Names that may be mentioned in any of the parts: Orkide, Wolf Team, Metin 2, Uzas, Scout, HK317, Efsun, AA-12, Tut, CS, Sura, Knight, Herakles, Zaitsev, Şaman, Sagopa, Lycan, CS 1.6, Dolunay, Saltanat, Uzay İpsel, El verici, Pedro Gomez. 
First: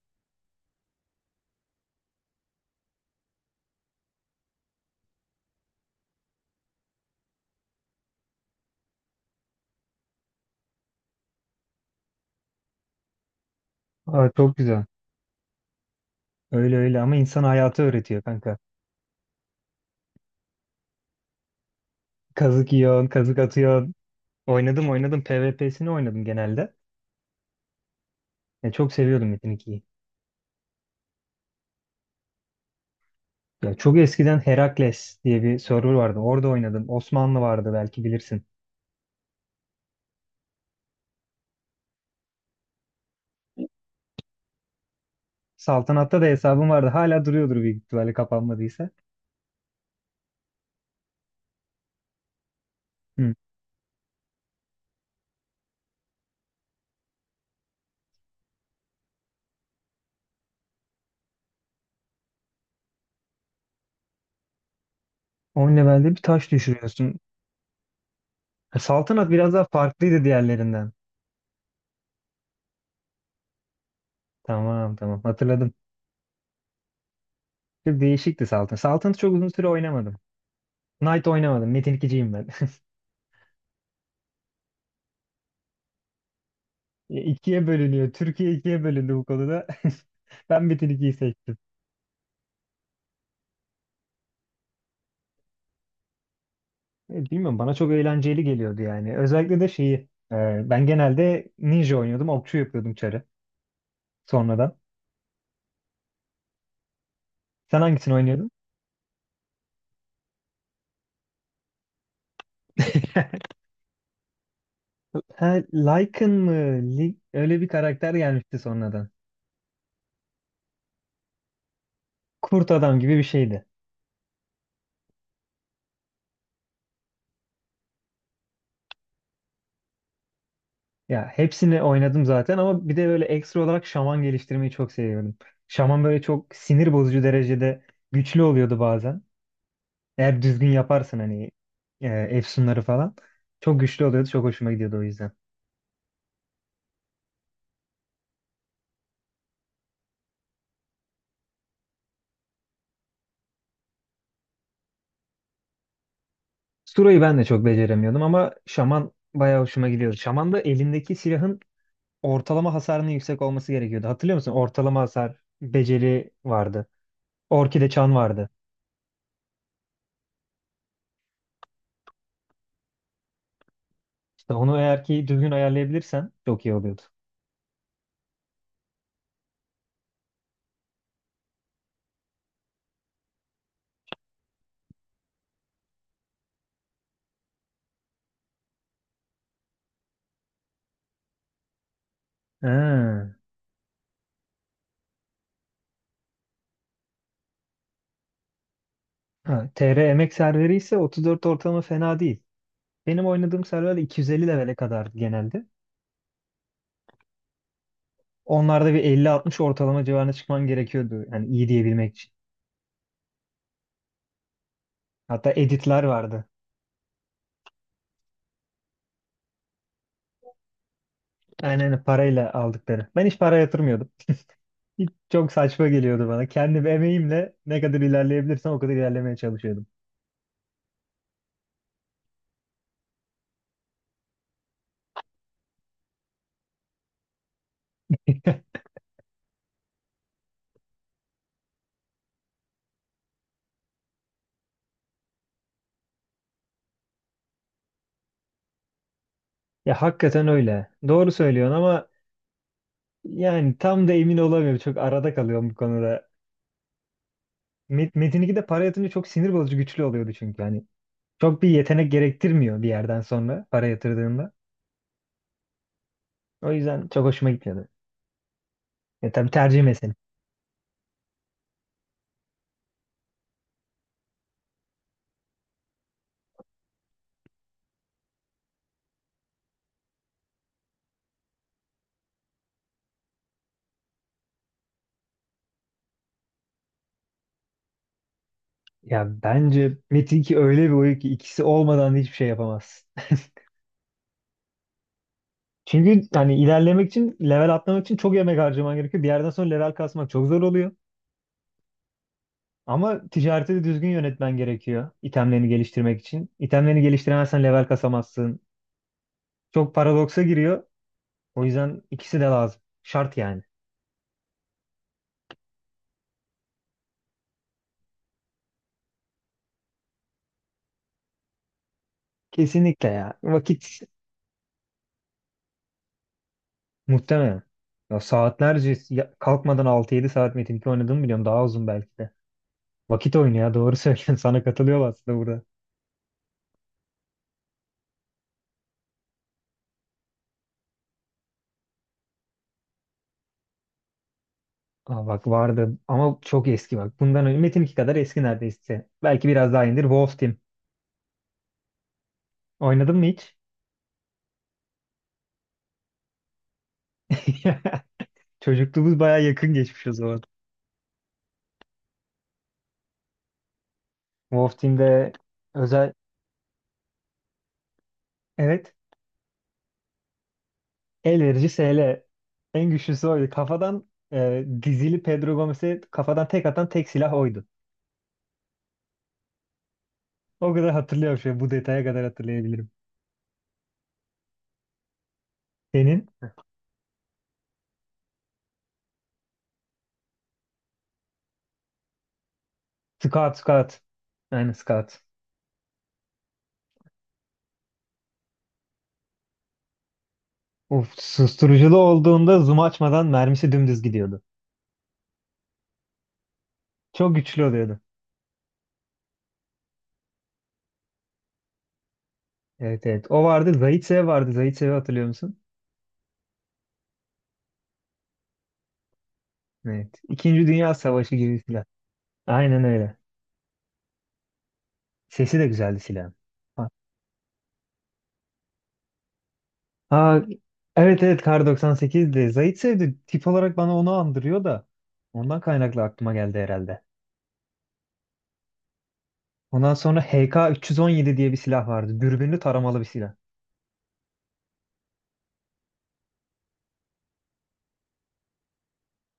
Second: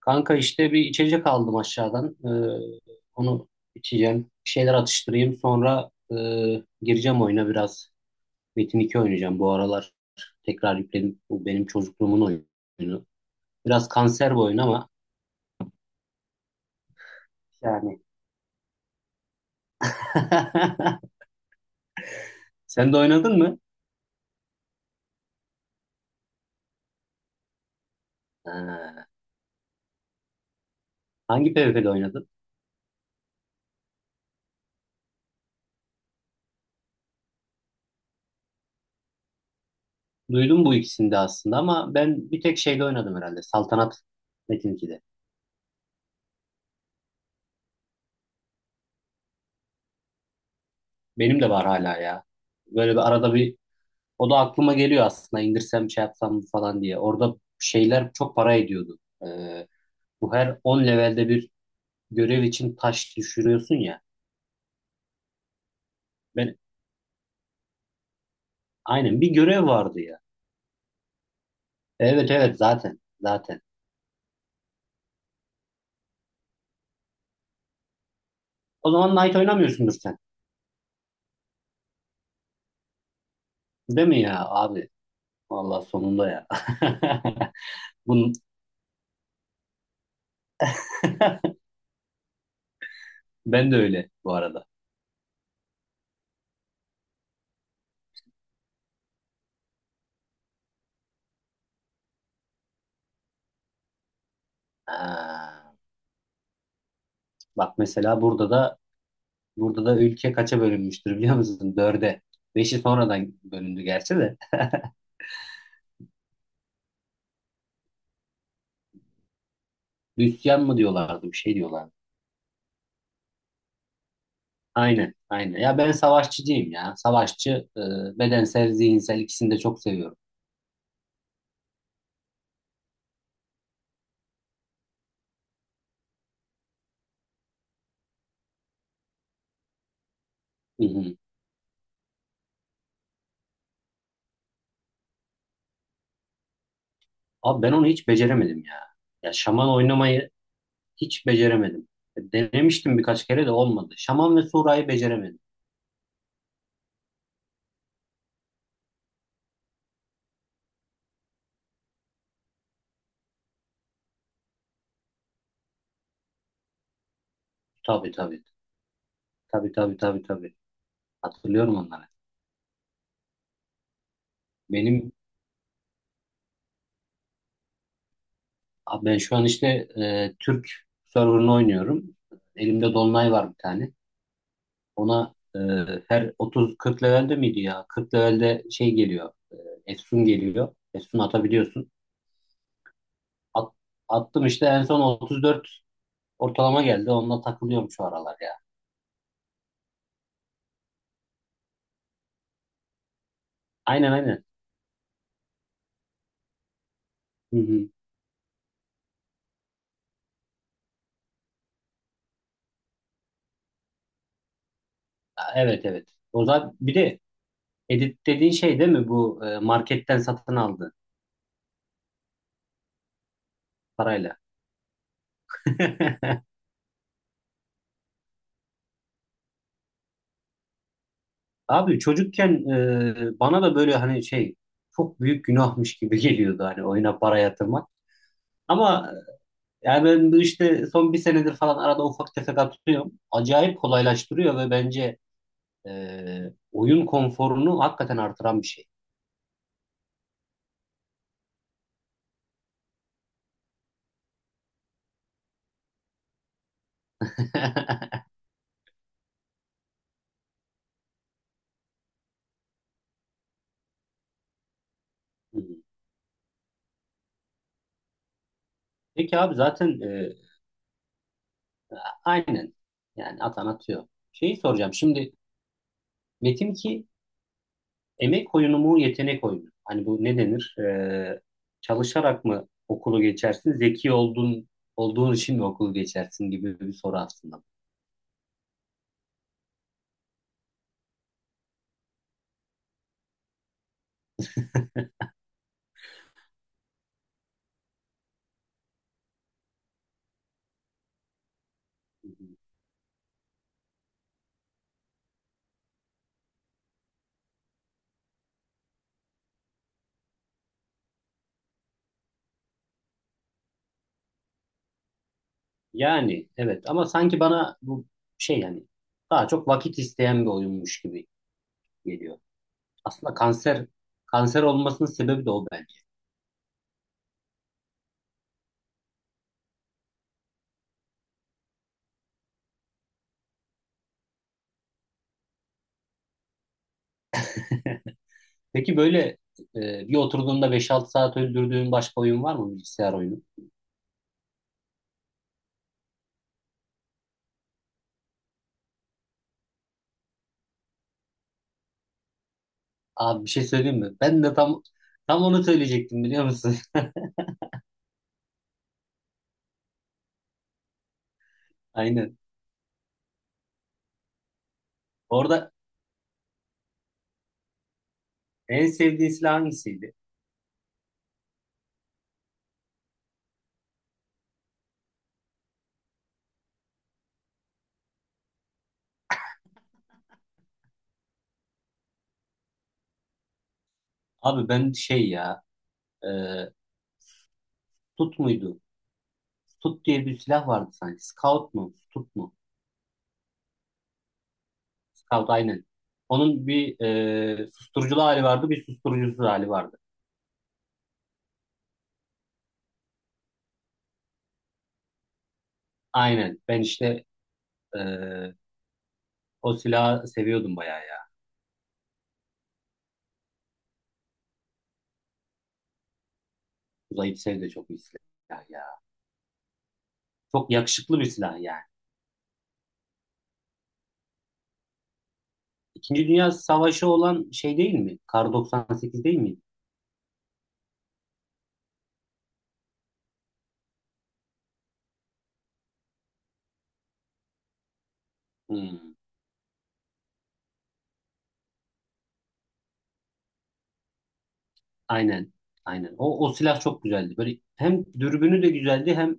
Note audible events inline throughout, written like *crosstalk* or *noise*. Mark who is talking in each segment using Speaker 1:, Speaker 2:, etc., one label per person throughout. Speaker 1: Kanka işte bir içecek aldım aşağıdan. Onu içeceğim. Bir şeyler atıştırayım. Sonra gireceğim oyuna biraz. Metin 2 oynayacağım bu aralar. Tekrar yükledim. Bu benim çocukluğumun oyunu. Biraz
Speaker 2: Aa,
Speaker 1: kanser bu
Speaker 2: çok
Speaker 1: oyun
Speaker 2: güzel.
Speaker 1: ama
Speaker 2: Öyle öyle ama insan hayatı
Speaker 1: yani.
Speaker 2: öğretiyor kanka.
Speaker 1: *laughs*
Speaker 2: Kazık
Speaker 1: Sen de
Speaker 2: yiyorsun, kazık
Speaker 1: oynadın mı?
Speaker 2: atıyorsun. Oynadım oynadım. PvP'sini oynadım genelde. Ya, çok
Speaker 1: Ha,
Speaker 2: seviyordum Metin 2'yi.
Speaker 1: hangi PvP'de oynadın?
Speaker 2: Ya, çok eskiden Herakles diye bir server vardı. Orada oynadım. Osmanlı vardı belki bilirsin.
Speaker 1: Duydum bu ikisini de aslında ama ben bir tek şeyde oynadım herhalde. Saltanat Metin 2'de.
Speaker 2: Saltanat'ta da hesabım vardı. Hala duruyordur büyük ihtimalle kapanmadıysa.
Speaker 1: Benim de var hala ya. Böyle bir
Speaker 2: Hı.
Speaker 1: arada bir O da aklıma geliyor aslında, indirsem şey yapsam mı falan diye. Orada şeyler çok para ediyordu. Ee, Bu her 10 levelde bir görev için taş düşürüyorsun ya.
Speaker 2: 10 levelde bir taş
Speaker 1: Ben
Speaker 2: düşürüyorsun. Ha,
Speaker 1: aynen bir
Speaker 2: Saltanat biraz daha
Speaker 1: görev vardı ya.
Speaker 2: farklıydı diğerlerinden.
Speaker 1: Evet evet, zaten zaten.
Speaker 2: Tamam tamam hatırladım. Çok değişikti Saltanat.
Speaker 1: O zaman
Speaker 2: Saltanat'ı çok
Speaker 1: Knight
Speaker 2: uzun süre
Speaker 1: oynamıyorsundur
Speaker 2: oynamadım.
Speaker 1: sen.
Speaker 2: Knight oynamadım. Metin 2'ciyim ben. *laughs*
Speaker 1: Değil mi ya abi? Vallahi sonunda ya.
Speaker 2: E, ikiye
Speaker 1: *laughs*
Speaker 2: bölünüyor.
Speaker 1: Bunun,
Speaker 2: Türkiye ikiye bölündü bu konuda. *laughs* Ben Metin 2'yi seçtim.
Speaker 1: ben de öyle bu arada.
Speaker 2: E, bilmiyorum bana çok eğlenceli geliyordu yani. Özellikle de şeyi ben genelde ninja oynuyordum. Okçu yapıyordum çarı sonradan.
Speaker 1: Ha. Bak
Speaker 2: Sen hangisini
Speaker 1: mesela
Speaker 2: oynuyordun?
Speaker 1: burada da ülke kaça bölünmüştür biliyor musun? Dörde. Beşi sonradan
Speaker 2: *laughs*
Speaker 1: bölündü gerçi de.
Speaker 2: Ha, Lycan mı? Öyle bir karakter gelmişti sonradan.
Speaker 1: Hristiyan mı diyorlardı, bir şey diyorlardı.
Speaker 2: Kurt adam gibi bir şeydi.
Speaker 1: Aynen, aynen. Ya ben savaşçıcıyım ya. Savaşçı, e, bedensel, zihinsel ikisini de çok seviyorum.
Speaker 2: Ya hepsini oynadım zaten ama bir de böyle ekstra olarak şaman geliştirmeyi çok seviyordum. Şaman böyle çok sinir bozucu derecede güçlü oluyordu bazen. Eğer düzgün
Speaker 1: Hı hı.
Speaker 2: yaparsın hani efsunları falan. Çok güçlü oluyordu. Çok hoşuma gidiyordu o yüzden.
Speaker 1: Abi ben onu hiç beceremedim ya. Ya şaman oynamayı hiç beceremedim. Denemiştim birkaç kere de olmadı. Şaman ve Sura'yı beceremedim.
Speaker 2: Sura'yı ben de çok beceremiyordum ama Şaman bayağı hoşuma gidiyordu. Şaman da elindeki silahın ortalama hasarının yüksek olması gerekiyordu. Hatırlıyor musun? Ortalama hasar beceri vardı. Orkide
Speaker 1: Tabii
Speaker 2: çan
Speaker 1: tabii.
Speaker 2: vardı.
Speaker 1: Tabii tabii tabii tabii. Hatırlıyorum onları.
Speaker 2: İşte onu eğer
Speaker 1: Benim
Speaker 2: ki düzgün ayarlayabilirsen çok iyi oluyordu.
Speaker 1: abi ben şu an işte Türk server'ını oynuyorum. Elimde Dolunay var bir tane. Ona her 30-40 levelde miydi ya? 40 levelde şey geliyor. Efsun geliyor. Efsun atabiliyorsun.
Speaker 2: Ha.
Speaker 1: At- attım işte en son 34 ortalama geldi. Onunla takılıyorum şu aralar ya.
Speaker 2: Ha, TR emek serveri ise 34 ortalama fena değil. Benim oynadığım server
Speaker 1: Aynen aynen.
Speaker 2: 250 levele kadar genelde.
Speaker 1: Hı hı.
Speaker 2: Onlarda bir 50-60 ortalama civarına çıkman gerekiyordu. Yani iyi diyebilmek için. Hatta
Speaker 1: Aa, evet
Speaker 2: editler
Speaker 1: evet.
Speaker 2: vardı.
Speaker 1: O zaman bir de edit dediğin şey değil mi, bu marketten satın aldı
Speaker 2: Aynen öyle, parayla aldıkları. Ben hiç para yatırmıyordum.
Speaker 1: parayla?
Speaker 2: Hiç çok saçma geliyordu bana.
Speaker 1: *laughs*
Speaker 2: Kendim emeğimle ne kadar ilerleyebilirsem o kadar ilerlemeye çalışıyordum.
Speaker 1: Abi çocukken bana da böyle, hani şey, çok büyük günahmış gibi geliyordu hani, oyuna para yatırmak.
Speaker 2: *laughs*
Speaker 1: Ama yani ben bu işte son bir senedir falan arada ufak tefek atıyorum. Acayip kolaylaştırıyor ve bence oyun konforunu hakikaten artıran bir şey.
Speaker 2: Ya hakikaten öyle. Doğru söylüyorsun ama yani tam da emin olamıyorum. Çok arada kalıyorum bu konuda.
Speaker 1: *laughs*
Speaker 2: Metin 2'de para yatırınca çok sinir bozucu güçlü oluyordu çünkü. Hani çok bir yetenek gerektirmiyor bir yerden sonra para yatırdığında. O yüzden çok hoşuma gitmiyordu. Ya
Speaker 1: Peki
Speaker 2: tabii
Speaker 1: abi,
Speaker 2: tercih
Speaker 1: zaten
Speaker 2: meselesi.
Speaker 1: aynen, yani atan atıyor. Şeyi soracağım şimdi: Metin ki emek oyunu mu, yetenek oyunu mu? Hani bu ne denir? Çalışarak mı okulu geçersin? Zeki olduğun için mi okulu geçersin gibi bir soru aslında.
Speaker 2: Ya bence Metin 2 öyle bir oyun ki ikisi olmadan da hiçbir şey yapamazsın. *laughs* Çünkü hani ilerlemek için, level atlamak için çok emek harcaman gerekiyor. Bir yerden sonra level kasmak çok zor oluyor. Ama ticareti de düzgün yönetmen gerekiyor itemlerini geliştirmek için. İtemlerini geliştiremezsen level kasamazsın. Çok paradoksa giriyor. O yüzden ikisi de lazım. Şart yani.
Speaker 1: Yani evet, ama sanki bana bu, şey yani, daha çok vakit isteyen bir oyunmuş gibi geliyor.
Speaker 2: Kesinlikle ya.
Speaker 1: Aslında kanser,
Speaker 2: Vakit
Speaker 1: kanser olmasının sebebi de o bence.
Speaker 2: muhtemelen. Ya saatlerce kalkmadan 6-7 saat Metin 2 oynadığımı biliyorum. Daha uzun belki de. Vakit oyunu ya doğru söylüyorsun. *laughs* Sana katılıyorum aslında burada.
Speaker 1: Peki böyle bir oturduğunda beş altı saat öldürdüğün başka oyun var mı, bilgisayar oyunu?
Speaker 2: Aa, bak vardı ama çok eski bak. Bundan önce Metin 2 kadar eski neredeyse. Belki biraz daha indir. Wolf Team. Oynadın mı
Speaker 1: Abi bir
Speaker 2: hiç?
Speaker 1: şey söyleyeyim mi? Ben de tam onu söyleyecektim, biliyor musun?
Speaker 2: *laughs* Çocukluğumuz baya yakın geçmiş o zaman.
Speaker 1: *laughs* Aynen.
Speaker 2: Wolf Team'de
Speaker 1: Orada
Speaker 2: özel
Speaker 1: en
Speaker 2: evet
Speaker 1: sevdiğin silah hangisiydi?
Speaker 2: el verici SL. En güçlüsü oydu. Kafadan dizili Pedro Gomez'e kafadan tek atan tek silah oydu. O kadar hatırlıyorum şu an, bu detaya kadar hatırlayabilirim.
Speaker 1: Abi ben şey ya,
Speaker 2: Senin
Speaker 1: e, Tut muydu? Tut diye bir silah vardı sanki. Scout mu? Tut mu?
Speaker 2: Scout Scout. Aynen Scout.
Speaker 1: Scout, aynen. Onun bir susturuculu hali vardı, bir susturucusuz hali vardı.
Speaker 2: Uf, susturuculu olduğunda zoom açmadan mermisi dümdüz gidiyordu.
Speaker 1: Aynen. Ben işte
Speaker 2: Çok güçlü
Speaker 1: e,
Speaker 2: oluyordu.
Speaker 1: o silahı seviyordum bayağı ya.
Speaker 2: Evet evet. O vardı. Zaitsev vardı. Zaitsev'i hatırlıyor musun?
Speaker 1: Uzay İpsel de çok iyi silah ya.
Speaker 2: Evet. İkinci
Speaker 1: Çok
Speaker 2: Dünya
Speaker 1: yakışıklı bir
Speaker 2: Savaşı gibi
Speaker 1: silah yani.
Speaker 2: silah. Aynen öyle. Sesi de güzeldi
Speaker 1: İkinci
Speaker 2: silahın.
Speaker 1: Dünya
Speaker 2: Ha,
Speaker 1: Savaşı olan şey değil mi? Kar 98 değil mi?
Speaker 2: ha, evet evet Kar 98'di. Zaitsev de tip olarak bana onu andırıyor da ondan kaynaklı aklıma geldi herhalde.
Speaker 1: Hmm.
Speaker 2: Ondan sonra HK317 diye bir silah vardı. Dürbünlü taramalı bir silah.
Speaker 1: Aynen. Aynen. O silah çok güzeldi. Böyle hem dürbünü de güzeldi, hem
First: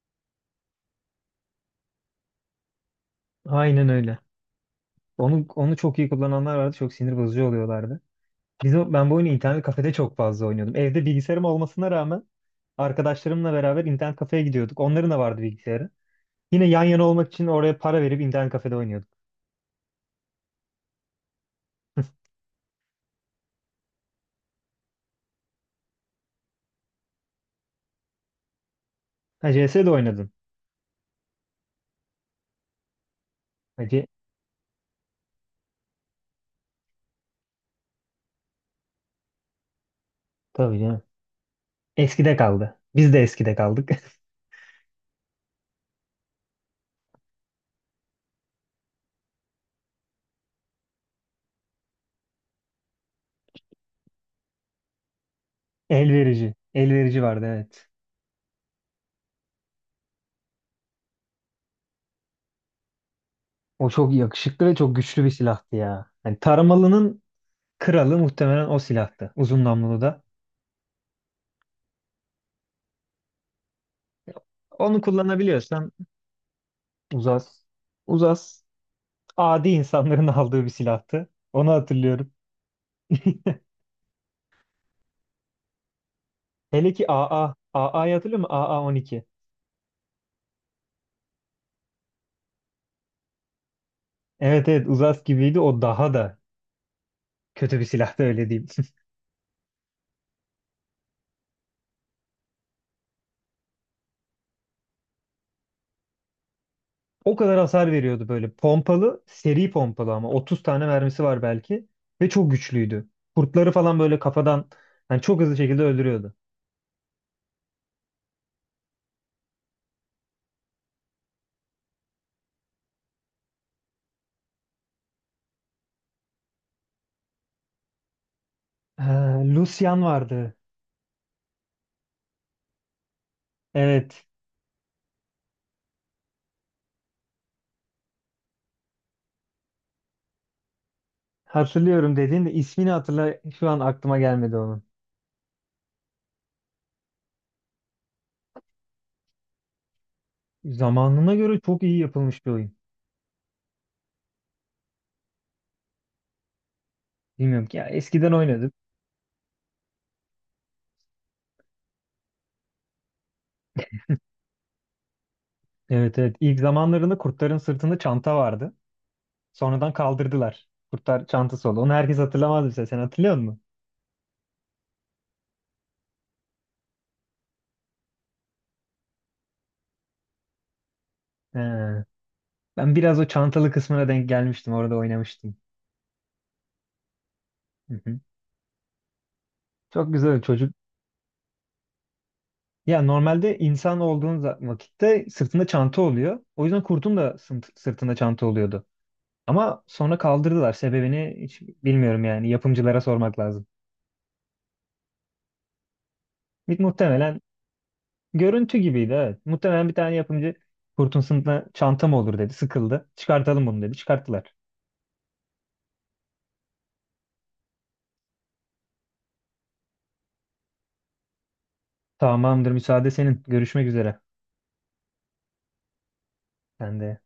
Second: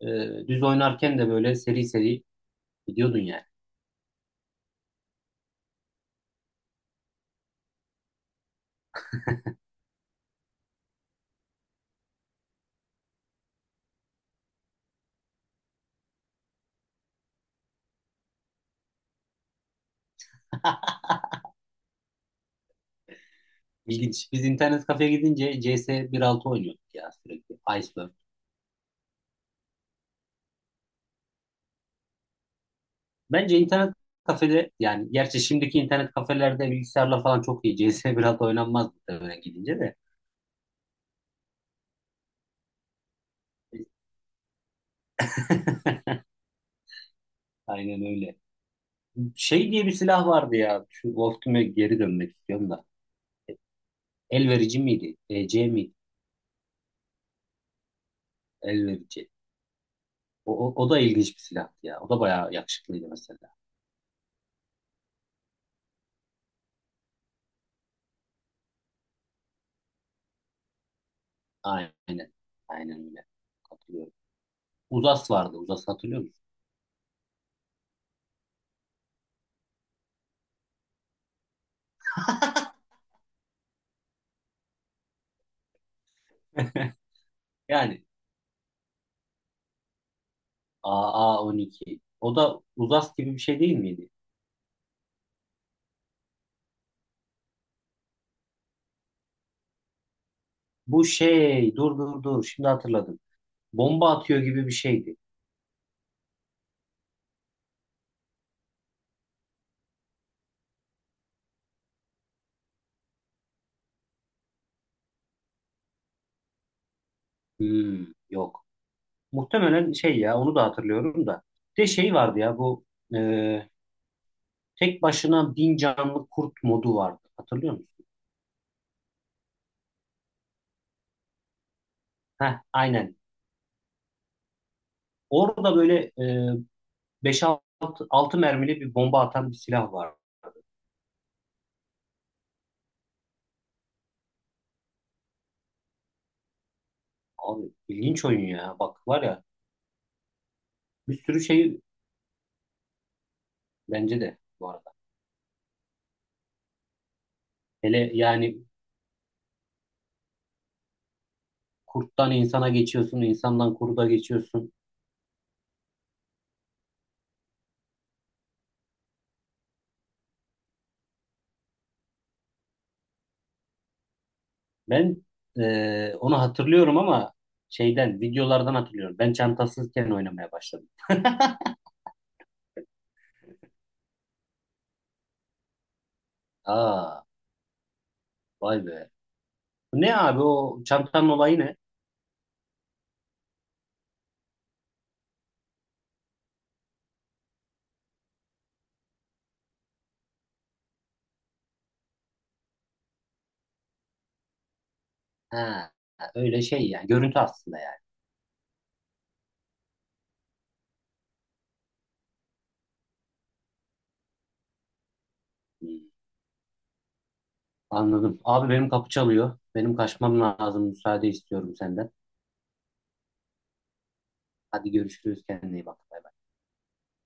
Speaker 1: düz oynarken de böyle seri seri gidiyordun yani.
Speaker 2: Aynen öyle. Onu çok iyi kullananlar vardı. Çok sinir bozucu oluyorlardı. Ben bu oyunu internet kafede çok fazla oynuyordum. Evde bilgisayarım olmasına rağmen arkadaşlarımla beraber internet kafeye gidiyorduk. Onların da vardı bilgisayarı. Yine yan yana olmak için oraya para verip internet kafede oynuyorduk.
Speaker 1: *laughs* İlginç. Biz internet kafeye gidince CS 1.6 oynuyorduk ya sürekli. Iceberg.
Speaker 2: Ha, CS de oynadın.
Speaker 1: Bence
Speaker 2: Ha,
Speaker 1: internet kafede yani, gerçi şimdiki internet kafelerde bilgisayarla falan çok iyi. *laughs* CS 1.6 oynanmaz muhtemelen gidince de.
Speaker 2: Tabii canım. Eskide kaldı. Biz de eskide kaldık. *laughs*
Speaker 1: *laughs* Aynen öyle. Şey diye bir silah vardı ya. Şu Wolfteam'e geri dönmek istiyorum da. El verici miydi? EC miydi?
Speaker 2: El verici. El verici vardı evet.
Speaker 1: El verici. O da ilginç bir silahtı ya. O da bayağı yakışıklıydı mesela.
Speaker 2: O çok yakışıklı ve çok güçlü bir silahtı ya. Hani taramalının kralı muhtemelen o silahtı. Uzun namlulu da.
Speaker 1: Aynen. Aynen öyle. Katılıyorum.
Speaker 2: Onu
Speaker 1: Uzas vardı. Uzas
Speaker 2: kullanabiliyorsan
Speaker 1: hatırlıyor musun?
Speaker 2: uzas. Uzas. Adi insanların *laughs* aldığı bir silahtı. Onu hatırlıyorum. *laughs* Hele
Speaker 1: *laughs*
Speaker 2: ki AA.
Speaker 1: Yani
Speaker 2: AA'yı hatırlıyor musun? AA-12.
Speaker 1: AA12. O da Uzas gibi bir şey değil miydi?
Speaker 2: Evet evet Uzas gibiydi. O daha da kötü bir silahtı öyle diyeyim. *laughs*
Speaker 1: Bu şey, dur dur dur, şimdi hatırladım. Bomba atıyor gibi bir şeydi.
Speaker 2: O kadar hasar veriyordu böyle. Pompalı, seri pompalı ama. 30 tane mermisi var belki. Ve çok güçlüydü. Kurtları falan böyle kafadan yani çok hızlı şekilde öldürüyordu.
Speaker 1: Hmm, yok. Muhtemelen şey ya, onu da hatırlıyorum da. Bir de şey vardı ya, bu e, tek başına 1.000 canlı kurt modu vardı. Hatırlıyor musun?
Speaker 2: Ha, Lucian vardı.
Speaker 1: Heh, aynen.
Speaker 2: Evet.
Speaker 1: Orada böyle beş altı mermili bir bomba atan bir silah var.
Speaker 2: Hatırlıyorum dediğin de ismini hatırla şu an aklıma gelmedi onun.
Speaker 1: Abi ilginç oyun ya. Bak var ya, bir
Speaker 2: Zamanına
Speaker 1: sürü
Speaker 2: göre
Speaker 1: şey,
Speaker 2: çok iyi yapılmış bir oyun.
Speaker 1: bence de bu arada.
Speaker 2: Bilmiyorum ki ya
Speaker 1: Hele
Speaker 2: eskiden
Speaker 1: yani
Speaker 2: oynadık.
Speaker 1: kurttan insana geçiyorsun, insandan kurda geçiyorsun.
Speaker 2: Evet evet ilk zamanlarında kurtların sırtında çanta vardı. Sonradan kaldırdılar. Kurtar çantası oldu. Onu herkes hatırlamaz mesela. Sen hatırlıyor musun?
Speaker 1: Ben onu hatırlıyorum ama şeyden, videolardan hatırlıyorum. Ben çantasızken oynamaya başladım.
Speaker 2: He. Ben biraz o çantalı kısmına denk gelmiştim. Orada oynamıştım.
Speaker 1: Aa,
Speaker 2: Hı hı.
Speaker 1: vay be. Bu
Speaker 2: Çok
Speaker 1: ne
Speaker 2: güzel
Speaker 1: abi,
Speaker 2: çocuk.
Speaker 1: o çantanın olayı ne?
Speaker 2: Ya normalde insan olduğun vakitte sırtında çanta oluyor. O yüzden kurtun da sırtında çanta oluyordu. Ama sonra kaldırdılar. Sebebini hiç bilmiyorum yani. Yapımcılara sormak lazım.
Speaker 1: Ha, öyle şey yani. Görüntü
Speaker 2: Muhtemelen
Speaker 1: aslında yani.
Speaker 2: görüntü gibiydi evet. Muhtemelen bir tane yapımcı kurtun sırtında çanta mı olur dedi. Sıkıldı. Çıkartalım bunu dedi. Çıkarttılar.
Speaker 1: Hmm, anladım. Abi benim kapı çalıyor. Benim kaçmam lazım. Müsaade istiyorum senden.
Speaker 2: Tamamdır müsaade senin. Görüşmek üzere.
Speaker 1: Hadi görüşürüz. Kendine iyi bak. Bay
Speaker 2: Sen de.